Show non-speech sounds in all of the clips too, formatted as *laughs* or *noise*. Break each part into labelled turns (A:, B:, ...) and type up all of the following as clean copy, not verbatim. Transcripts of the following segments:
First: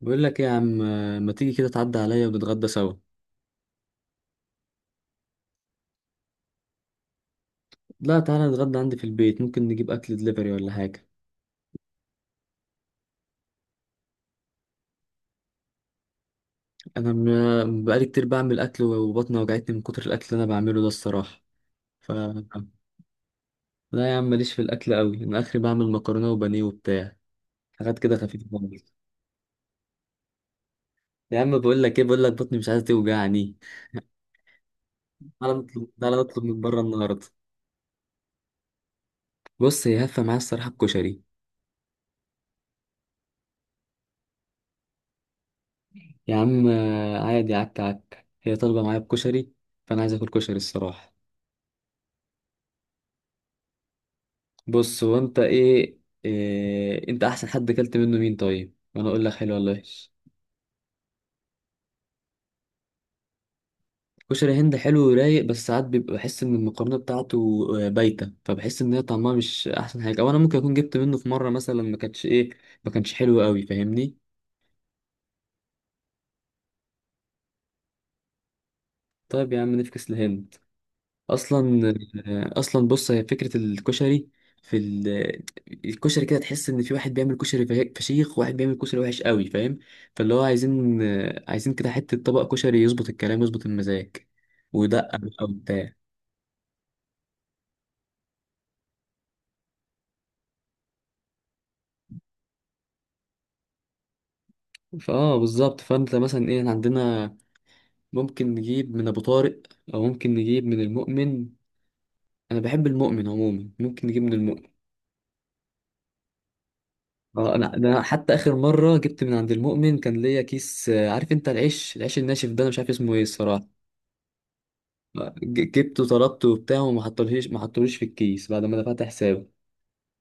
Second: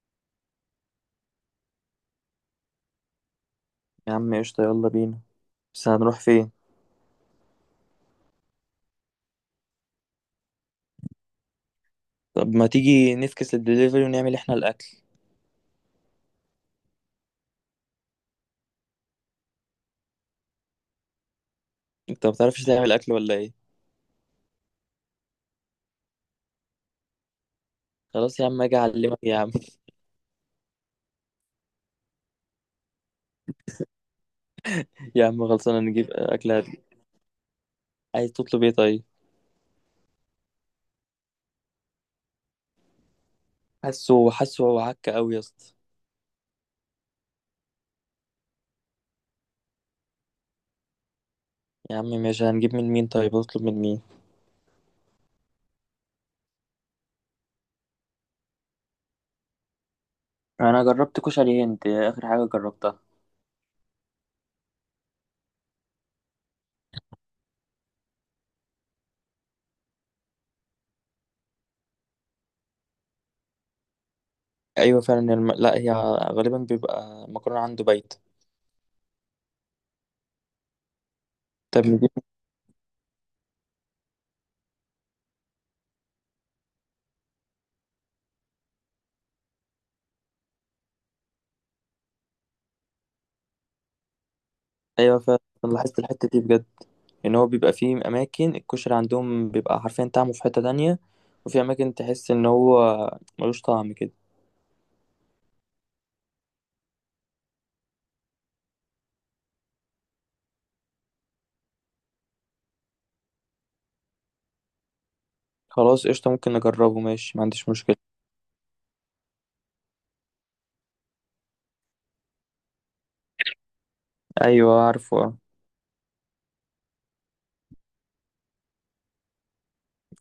A: بقول لك إيه يا عم، ما تيجي كده تعدي عليا ونتغدى سوا.
B: يا عم قشطة، يلا بينا. بس هنروح فين؟
A: لا، تعالى نتغدى عندي في البيت، ممكن نجيب اكل دليفري ولا حاجه.
B: طب ما تيجي نفكس للدليفري ونعمل احنا الاكل.
A: انا بقالي كتير بعمل اكل وبطني وجعتني من كتر الاكل اللي انا بعمله ده الصراحه. ف
B: انت ما بتعرفش تعمل اكل ولا ايه؟
A: لا يا عم، ماليش في الاكل قوي، انا اخري بعمل مكرونه وبانيه وبتاع، حاجات كده
B: خلاص يا
A: خفيفه
B: عم، اجي
A: خالص.
B: اعلمك يا عم.
A: يا عم بقول لك ايه، بقول لك بطني مش عايزه توجعني.
B: *laughs* يا عم
A: تعالى
B: خلصانه
A: نطلب،
B: نجيب
A: تعالى نطلب
B: اكل
A: من بره النهارده.
B: عايز تطلب ايه طيب؟
A: بص، هي هفه معايا الصراحه بكشري.
B: حاسه هو عك قوي يا اسطى.
A: يا عم عادي، عك عك، هي طالبه معايا بكشري، فانا عايز اكل كشري الصراحه.
B: يا عم ماشي، هنجيب من مين طيب؟ هطلب من مين؟
A: بص، إيه انت احسن حد اكلت منه مين طيب، وانا اقول لك حلو ولا وحش؟
B: انا جربت كشري هند آخر حاجة جربتها.
A: كشري هند حلو ورايق، بس ساعات بيبقى بحس ان المقارنه بتاعته بايته، فبحس ان هي طعمها مش احسن حاجه، او انا ممكن اكون جبت منه في مره مثلا ما كانتش ايه ما كانش حلو قوي، فاهمني؟
B: ايوه فعلا لا، هي غالبا بيبقى مكرونه عنده بايت.
A: طيب يا عم نفكس لهند. اصلا،
B: طب
A: اصلا بص، هي فكره الكشري في ال... الكشري كده تحس ان في واحد بيعمل كشري فشيخ، وواحد بيعمل كشري وحش قوي، فاهم؟ فاللي هو عايزين، عايزين كده حته طبق كشري يظبط الكلام، يظبط المزاج، ويدقق
B: ايوه فعلا،
A: بقى
B: أنا
A: وبتاع.
B: لاحظت الحته دي بجد، ان هو بيبقى فيه اماكن الكشري عندهم بيبقى حرفيا طعمه في حته تانية، وفي اماكن تحس ان هو ملوش طعم كده.
A: فاه بالظبط. فانت مثلا ايه، إحنا عندنا ممكن نجيب من ابو طارق، او ممكن نجيب من المؤمن. انا بحب المؤمن عموما، ممكن نجيب من المؤمن.
B: خلاص قشطه، ممكن نجربه، ماشي، ما
A: اه انا
B: عنديش
A: ده،
B: مشكله.
A: أنا حتى اخر مره جبت من عند المؤمن كان ليا كيس، عارف انت العيش، العيش الناشف ده انا مش عارف اسمه ايه الصراحه.
B: ايوه، عارفه آه.
A: جبته، طلبته وبتاع، وما حطولهيش، ما حطوليش في الكيس بعد ما دفعت حسابه.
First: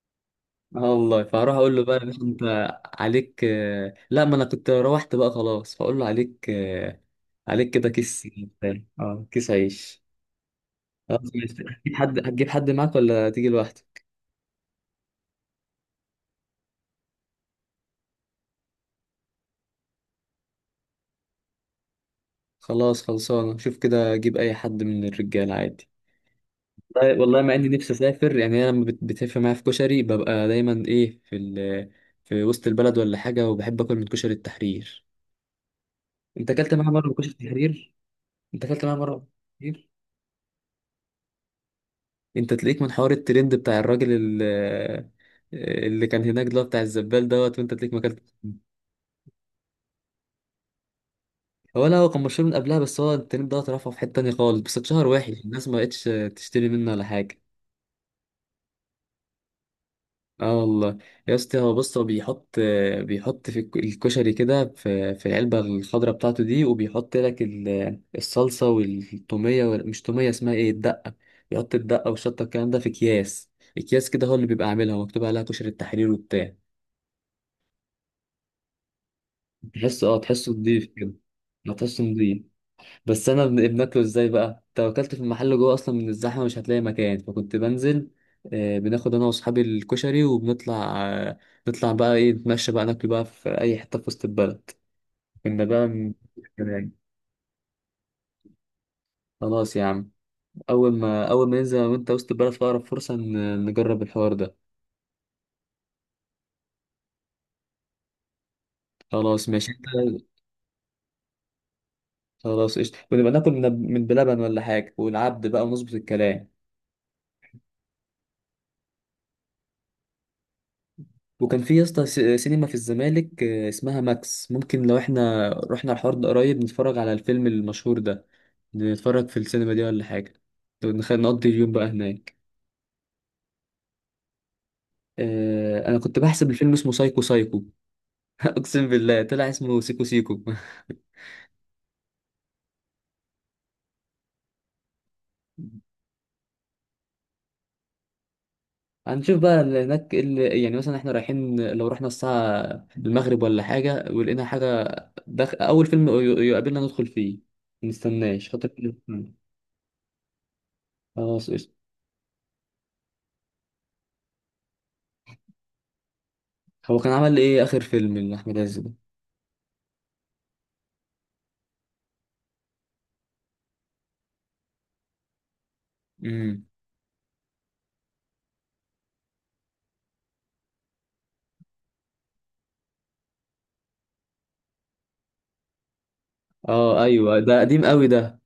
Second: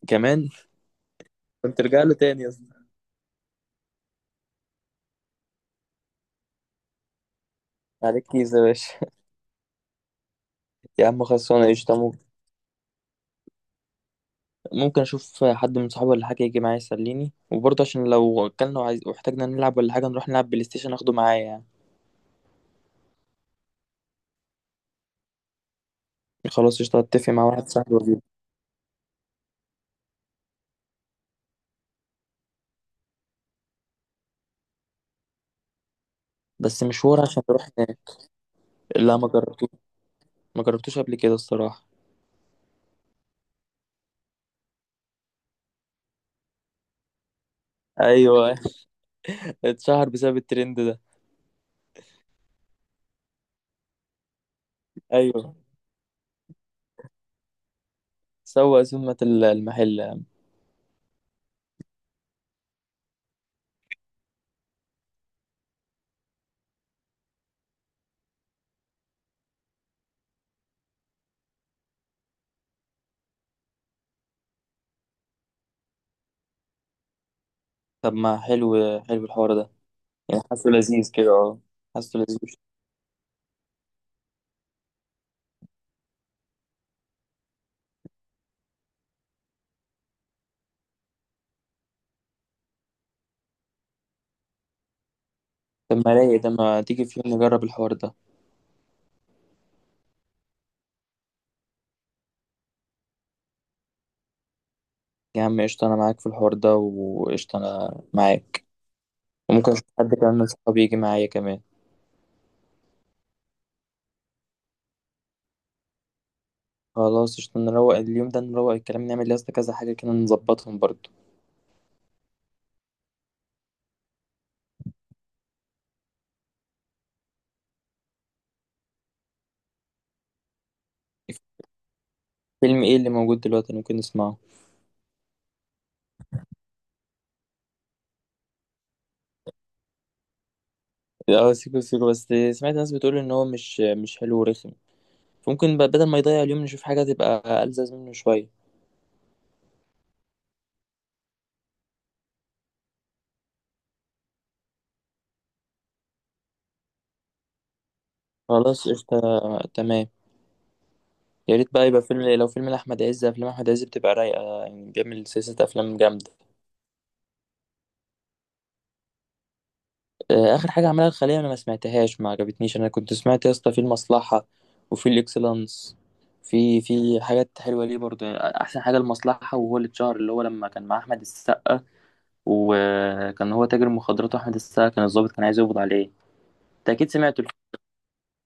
B: كمان.
A: اه والله. فهروح اقول
B: كنت
A: له بقى، يا
B: ارجع له
A: باشا انت
B: تاني يا اسطى.
A: عليك لا ما انا كنت روحت بقى خلاص، فاقول له عليك عليك كده
B: عليك
A: كيس
B: كيس يا
A: بتاع.
B: باشا.
A: اه كيس عيش.
B: *laughs* يا
A: خلاص
B: عم
A: ماشي.
B: خلصانه
A: هتجيب
B: قشطه،
A: حد،
B: ممكن
A: هتجيب حد معاك ولا تيجي لوحدك؟
B: ممكن اشوف حد من صحابي ولا حاجه يجي معايا يسليني، وبرضه عشان لو اكلنا وعايز واحتاجنا نلعب ولا حاجه نروح نلعب بلاي ستيشن اخده معايا يعني.
A: خلاص خلصانه، شوف كده اجيب اي حد من الرجاله عادي.
B: خلاص قشطه،
A: والله
B: اتفق
A: والله،
B: مع
A: مع
B: واحد
A: اني نفسي
B: صاحبي واجيبه.
A: اسافر يعني، انا لما بتفق معايا في كشري ببقى دايما ايه، في وسط البلد ولا حاجه، وبحب اكل من كشري التحرير. انت اكلت
B: بس
A: معاها مره
B: مشوار
A: بكشك
B: عشان نروح
A: تحرير؟
B: هناك.
A: انت اكلت معاها مره
B: لا، ما
A: بكشك
B: جربتوش.
A: تحرير؟
B: ما جربتوش قبل كده الصراحة.
A: انت تلاقيك من حوار الترند بتاع الراجل ال- اللي كان هناك ده، بتاع الزبال دوت، وانت تلاقيك ما اكلت.
B: ايوه. *laughs* اتشهر بسبب الترند ده.
A: هو لا، هو كان مشهور من قبلها، بس هو الترند ده رفعه في حته تانية خالص، بس اتشهر وحش،
B: ايوه.
A: الناس ما بقتش تشتري منه ولا حاجه.
B: سوق سمة المحل.
A: اه والله. يا اسطى هو بص، هو بيحط، بيحط في الكشري كده في في العلبه الخضراء بتاعته دي، وبيحط لك الصلصه والتوميه مش توميه، اسمها ايه، الدقه. بيحط الدقه والشطه، الكلام ده في اكياس، اكياس كده هو اللي بيبقى عاملها، مكتوب عليها كشري التحرير وبتاع.
B: طب ما حلو، حلو الحوار ده.
A: تحسه اه،
B: يعني
A: تحسه
B: حاسه
A: نضيف
B: لذيذ
A: كده.
B: كده، اه.
A: ما تحسه
B: حاسه لذيذ.
A: نضيف. بس انا بناكله ازاي بقى، توكلت في المحل جوه اصلا من الزحمه مش هتلاقي مكان، فكنت بنزل بناخد انا واصحابي الكشري وبنطلع، نطلع بقى ايه، نتمشى بقى، ناكل بقى في اي حته في وسط البلد. كنا بقى
B: طب
A: من...
B: ما رايق ده، ما تيجي في يوم نجرب الحوار ده.
A: خلاص يا عم، اول ما ننزل أنا وانت وسط البلد في اقرب فرصه نجرب الحوار ده.
B: يا عم قشطة، انا معاك في الحوار ده، وقشطة انا معاك.
A: خلاص ماشي
B: وممكن اشوف
A: انت.
B: حد كمان من صحابي يجي معايا كمان.
A: خلاص قشطه، ونبقى ناكل من بلبن ولا حاجه والعبد بقى، ونظبط الكلام.
B: خلاص قشطة، نروق اليوم ده، نروق الكلام، نعمل لسه كذا حاجة كده، نظبطهم برضه.
A: وكان في يا اسطى سينما في الزمالك اسمها ماكس، ممكن لو احنا رحنا الحوار ده قريب، نتفرج على الفيلم المشهور ده، نتفرج في السينما دي ولا حاجة، نقضي اليوم بقى هناك.
B: فيلم ايه اللي موجود دلوقتي ممكن نسمعه؟
A: انا كنت بحسب الفيلم اسمه سايكو سايكو، *laughs* اقسم بالله طلع اسمه سيكو سيكو. *laughs*
B: اه، سيكو سيكو، بس سمعت ناس بتقول ان هو مش حلو ورخم. فممكن بقى بدل ما يضيع اليوم نشوف حاجة تبقى ألذذ منه شوية.
A: هنشوف بقى اللي هناك إيه، اللي يعني مثلا احنا رايحين، لو رحنا الساعة المغرب ولا حاجة ولقينا حاجة، دخ... أول فيلم يقابلنا ندخل فيه، منستناش
B: خلاص
A: خاطر.
B: قشطة. تمام.
A: خلاص
B: يا ريت
A: قشطة.
B: بقى يبقى فيلم، لو فيلم لأحمد عز، أفلام أحمد عز بتبقى رايقة يعني، بيعمل سلسلة أفلام جامدة.
A: هو كان عمل إيه آخر فيلم لأحمد عز ده؟
B: آه، آخر حاجة عملها الخلية، أنا ما سمعتهاش، ما عجبتنيش. أنا كنت سمعت يا اسطى في المصلحة وفي الإكسلانس.
A: امم
B: في حاجات حلوة ليه برضه يعني. أحسن حاجة المصلحة، وهو اللي اتشهر، اللي هو لما كان مع أحمد السقا، وكان هو تاجر مخدرات وأحمد السقا كان الضابط كان عايز يقبض عليه. أنت
A: اه
B: أكيد
A: ايوه،
B: سمعته الفيلم.
A: ده قديم قوي ده.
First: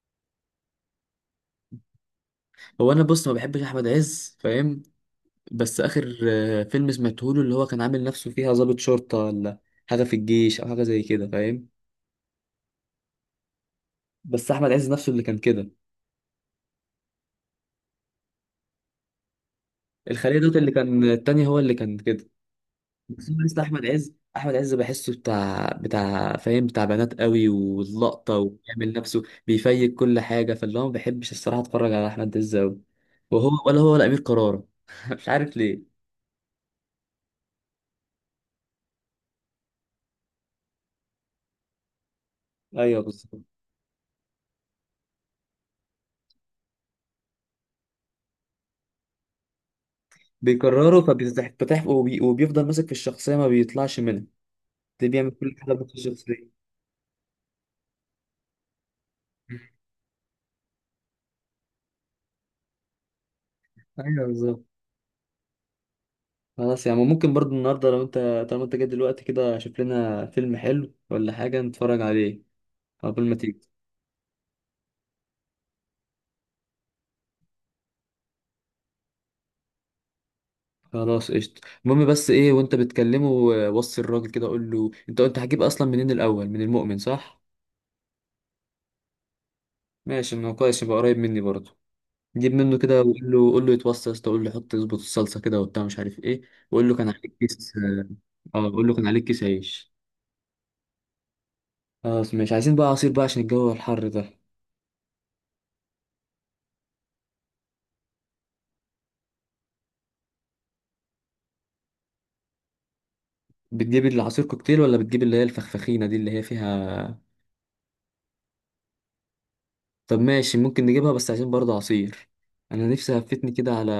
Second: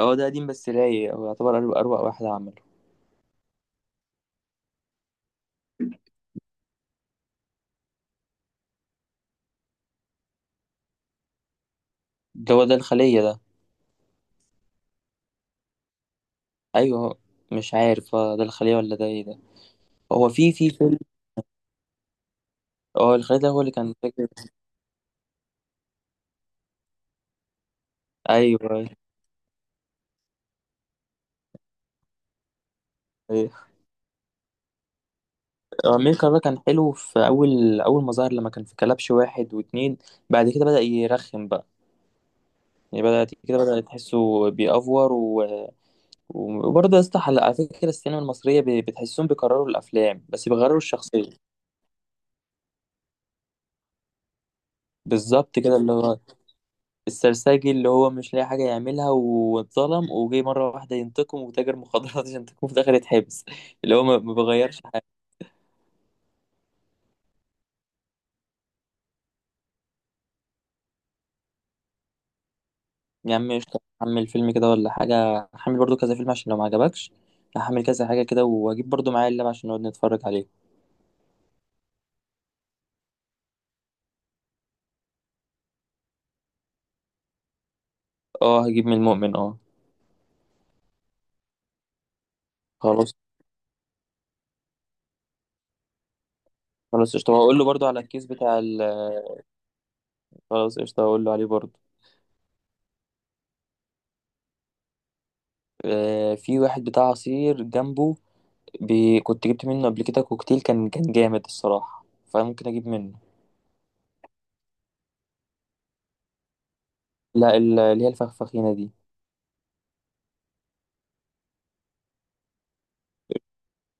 B: هو ده قديم بس رايق، هو يعتبر أروع أروع واحد عمل.
A: هو انا بص ما بحبش احمد عز، فاهم؟ بس اخر فيلم سمعته له، اللي هو كان عامل نفسه فيها ضابط شرطه، ولا حاجه في الجيش او حاجه زي كده، فاهم؟
B: ده هو ده الخلية ده.
A: بس احمد عز نفسه اللي كان كده.
B: أيوه. مش عارف، ده الخلية ولا ده إيه ده. هو
A: الخليه
B: في
A: دوت
B: في
A: اللي
B: فيلم،
A: كان التاني هو اللي كان كده.
B: هو
A: بس
B: الخلية
A: انا
B: ده هو
A: لسه
B: اللي
A: احمد
B: كان
A: عز،
B: فاكر.
A: احمد عز بحسه بتاع بتاع فاهم، بتاع بنات قوي واللقطه،
B: أيوه.
A: وبيعمل نفسه بيفيك كل حاجه، فاللي هو ما بحبش الصراحه اتفرج على احمد عز قوي. وهو،
B: أيوه،
A: ولا امير كرارة، *laughs* مش عارف ليه.
B: آه، أمير كرارة كان حلو في أول أول ما ظهر، لما كان في كلبش واحد واتنين. بعد كده بدأ يرخم بقى.
A: ايوه
B: يعني بدأ
A: بالظبط،
B: كده، بدأ تحسه بيأفور وبرضه يا اسطى، على فكرة السينما المصرية بتحسهم بيكرروا الأفلام بس بيغيروا
A: بيكرره
B: الشخصية.
A: فبيتفتح، وبيفضل ماسك في الشخصية ما بيطلعش منها، ده بيعمل
B: بالظبط
A: كل حاجة
B: كده، اللي
A: في
B: هو
A: الشخصية.
B: السرساجي، اللي هو مش لاقي حاجة يعملها واتظلم وجي مرة واحدة ينتقم وتاجر مخدرات *laughs* عشان ينتقم في الآخر يتحبس. اللي هو ما
A: ايوه
B: ما
A: بالظبط.
B: بيغيرش حاجة.
A: خلاص يعني ممكن برضو النهارده لو انت، طالما انت جاي دلوقتي كده، شوف لنا فيلم حلو ولا حاجة نتفرج عليه قبل
B: يا
A: ما
B: عم
A: تيجي.
B: قشطة، هحمل فيلم كده ولا حاجة، هحمل برضو كذا فيلم عشان لو ما عجبكش. هحمل كذا حاجة كده، وهجيب برضو معايا اللاب عشان نقعد نتفرج عليه.
A: خلاص قشطة. المهم بس ايه، وانت بتكلمه وصي الراجل كده، قول له انت، انت هتجيب اصلا منين الاول، من المؤمن صح؟
B: اه، هجيب من المؤمن اه.
A: ماشي، ما هو كويس، يبقى قريب مني برضه. جيب منه كده
B: خلاص.
A: وقول له، قول له يتوصى يا اسطى، قول له حط، يظبط الصلصه كده وبتاع مش عارف ايه. وقول له كان
B: خلاص قشطة،
A: عليك
B: وهقول له
A: كيس.
B: برضو على الكيس بتاع
A: اه قول له كان عليك كيس عيش.
B: خلاص قشطة، هقول له عليه برضو.
A: خلاص ماشي. عايزين بقى عصير بقى عشان الجو الحر ده.
B: آه، في واحد بتاع عصير جنبه. كنت جبت منه قبل كده كوكتيل، كان جامد الصراحة، فممكن أجيب منه.
A: بتجيب العصير كوكتيل، ولا بتجيب اللي هي الفخفخينة دي اللي هي فيها؟
B: لا، اللي هي الفخفخينة دي.
A: طب ماشي، ممكن نجيبها، بس عايزين برضه عصير. انا نفسي هفتني كده على،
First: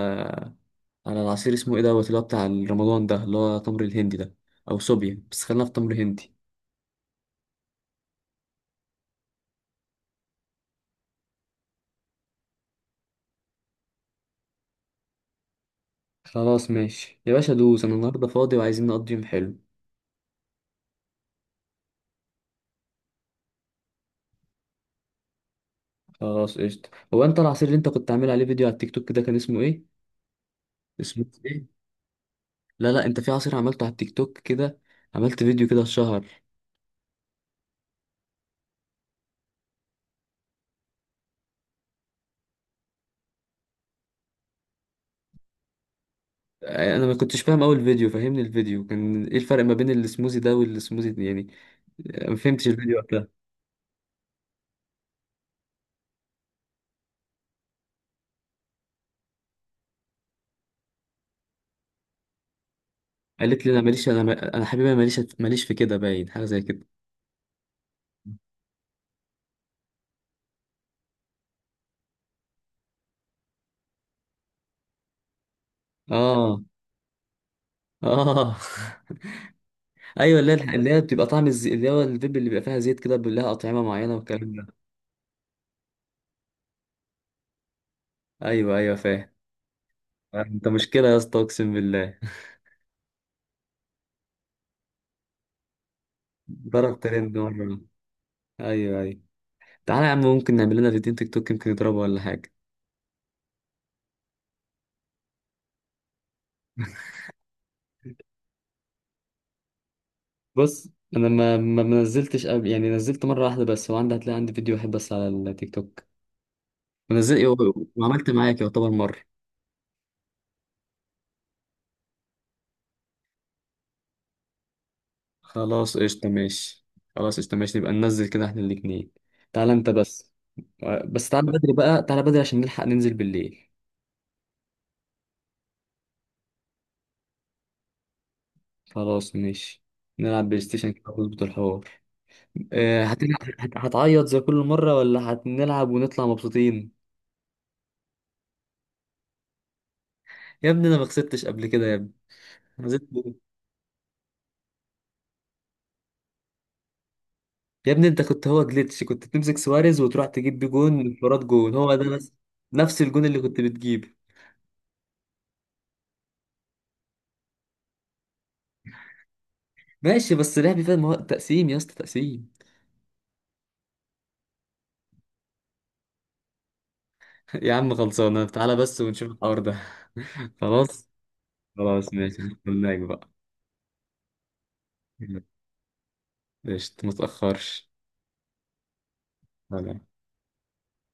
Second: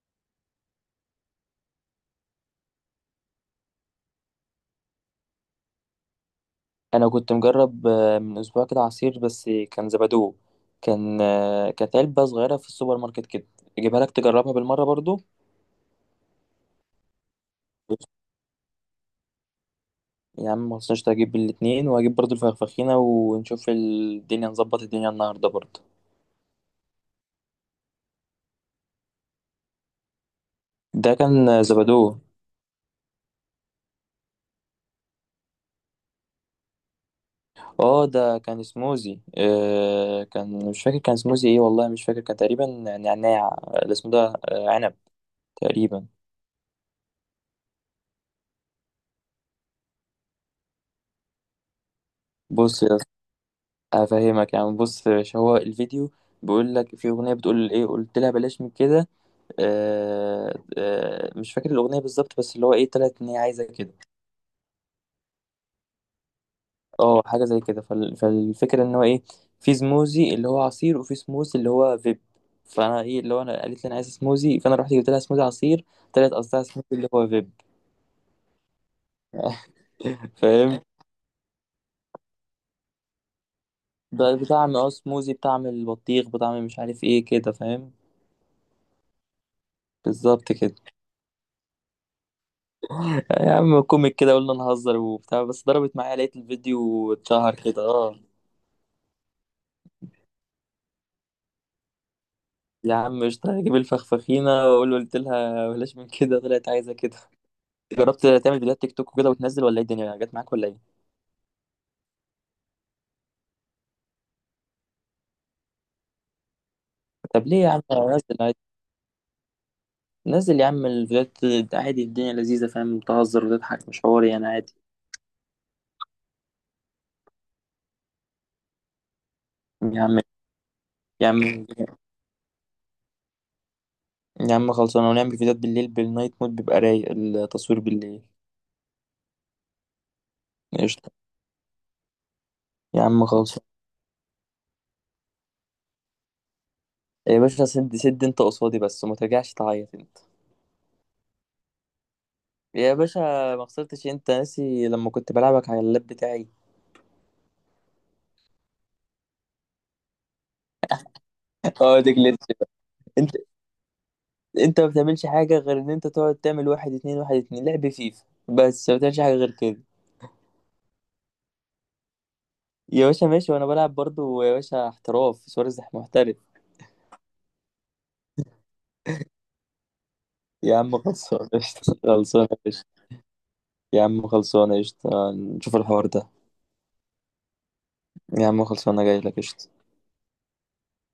A: على العصير اسمه ايه دوت، اللي هو بتاع رمضان ده اللي هو تمر الهندي ده، او صوبيا، بس خلينا في تمر هندي.
B: أنا كنت مجرب من أسبوع كده عصير، بس كان زبادو. كان كانت علبة صغيرة في السوبر ماركت كده. أجيبها لك تجربها بالمرة برضو.
A: خلاص ماشي يا باشا، دوس، انا النهارده فاضي وعايزين نقضي يوم حلو.
B: يا عم مخصناش، هجيب الاتنين وهجيب برضو الفخفخينة ونشوف الدنيا، نظبط الدنيا النهاردة برضو.
A: خلاص قشطة. هو انت العصير اللي انت كنت عامل عليه فيديو على التيك توك ده كان اسمه ايه؟
B: ده
A: اسمه
B: كان
A: ايه؟
B: زبادو.
A: لا لا، انت في عصير عملته على التيك توك كده، عملت فيديو كده شهر.
B: اه، ده كان سموزي، كان مش فاكر، كان سموزي ايه والله مش فاكر، كان تقريبا نعناع الاسم ده. آه، عنب، تقريبا.
A: انا ما كنتش فاهم اول فيديو، فهمني الفيديو كان ايه، الفرق ما بين السموزي ده والسموزي ده يعني؟ ما فهمتش
B: بص
A: الفيديو
B: يا
A: وقتها.
B: افهمك يعني، بص يا باشا. هو الفيديو بيقول لك، في اغنيه بتقول ايه قلت لها بلاش من كده. آه، آه، مش فاكر الاغنيه بالظبط، بس اللي هو ايه، طلعت ان هي عايزه
A: قالت لي انا
B: كده.
A: ماليش، انا انا حبيبي أنا ماليش، ماليش في كده، باين حاجه زي كده.
B: اه، حاجه زي كده، فالفكره ان هو ايه، في سموزي اللي هو عصير وفي سموزي اللي هو فيب. فانا ايه، اللي هو انا قالت لي انا عايزه سموزي، فانا رحت جبت لها سموزي عصير. طلعت
A: اه.
B: قصدها سموزي اللي هو فيب.
A: اه. *laughs*
B: *laughs*
A: ايوه، اللي هي
B: فاهم.
A: اللي هي بتبقى طعم الزي... اللي هو الفيب اللي بيبقى فيها زيت كده، بيبقى لها اطعمه معينه
B: ده
A: والكلام ده.
B: بطعم، اه، سموزي بطعم البطيخ، بطعم مش عارف ايه كده، فاهم.
A: ايوه ايوه فاهم.
B: بالظبط
A: انت
B: كده.
A: مشكله يا اسطى، اقسم بالله.
B: يا عم كوميك كده، قلنا نهزر وبتاع، بس ضربت معايا، لقيت
A: ضرب
B: الفيديو
A: ترند
B: اتشهر
A: مره.
B: كده، اه.
A: ايوه ايوه. تعالى يا عم، ممكن نعمل لنا فيديو تيك توك يمكن يضربه ولا حاجه.
B: يا عم قشطة، هجيب الفخفخينة واقول له قلت لها بلاش من كده، طلعت عايزة كده. جربت تعمل فيديوهات تيك توك وكده وتنزل، ولا ايه الدنيا جت معاك ولا
A: بص
B: ايه؟
A: انا ما نزلتش قبل يعني، نزلت مره واحده بس، وعندي هتلاقي عندي فيديو واحد بس على التيك توك، ونزل.
B: طب ليه يا عم؟
A: وعملت
B: نزل عادي.
A: معاك، يعتبر مره.
B: نزل يا عم الفيديوهات عادي، الدنيا لذيذة، فاهم تهزر وتضحك، مش حواري انا عادي.
A: خلاص قشطه ماشي. خلاص قشطه ماشي، نبقى ننزل كده احنا الاتنين. تعالى انت
B: يا عم،
A: بس. بس
B: يا
A: تعالى
B: عم،
A: بدري بقى، تعالى بدري عشان نلحق ننزل بالليل.
B: يا عم، خلصانة، ونعمل فيديوهات بالليل، بالنايت مود بيبقى رايق التصوير بالليل.
A: خلاص ماشي. نلعب بلاي ستيشن كده
B: قشطة.
A: ونظبط الحوار.
B: يا عم
A: هتلعب
B: خلصانة.
A: هتعيط زي كل مره ولا هنلعب ونطلع مبسوطين؟
B: يا باشا سد سد انت قصادي بس، وما ترجعش تعيط انت.
A: يا ابني انا ما خسرتش قبل كده يا ابني، أنا
B: يا باشا
A: نزلت.
B: ما خسرتش، انت ناسي لما كنت بلعبك على اللاب بتاعي.
A: يا ابني انت كنت هو جليتش، كنت بتمسك سواريز وتروح تجيب بيه جون انفراد، جون
B: *laughs*
A: هو
B: اه،
A: ده
B: ده
A: بس،
B: جلitch بقى.
A: نفس الجون
B: انت
A: اللي كنت بتجيبه.
B: انت ما بتعملش حاجه غير ان انت تقعد تعمل واحد اتنين، واحد اتنين، لعب فيفا بس، ما بتعملش حاجه غير كده.
A: ماشي بس لعبي فاهم، هو تقسيم يا اسطى، تقسيم.
B: يا باشا ماشي، وانا بلعب برضو يا باشا احتراف سواريز محترف.
A: *laughs* يا عم خلصانه، تعالى بس ونشوف الحوار ده. *laughs*
B: يا عم
A: خلاص.
B: خلصانه *laughs* قشطه،
A: خلاص ماشي،
B: خلصانه قشطه.
A: هناك بقى.
B: يا عم خلصانه قشطه،
A: *laughs*
B: نشوف الحوار ده.
A: قشطة، ما تأخرش.
B: يا عم خلصانه، جاي لك قشطه.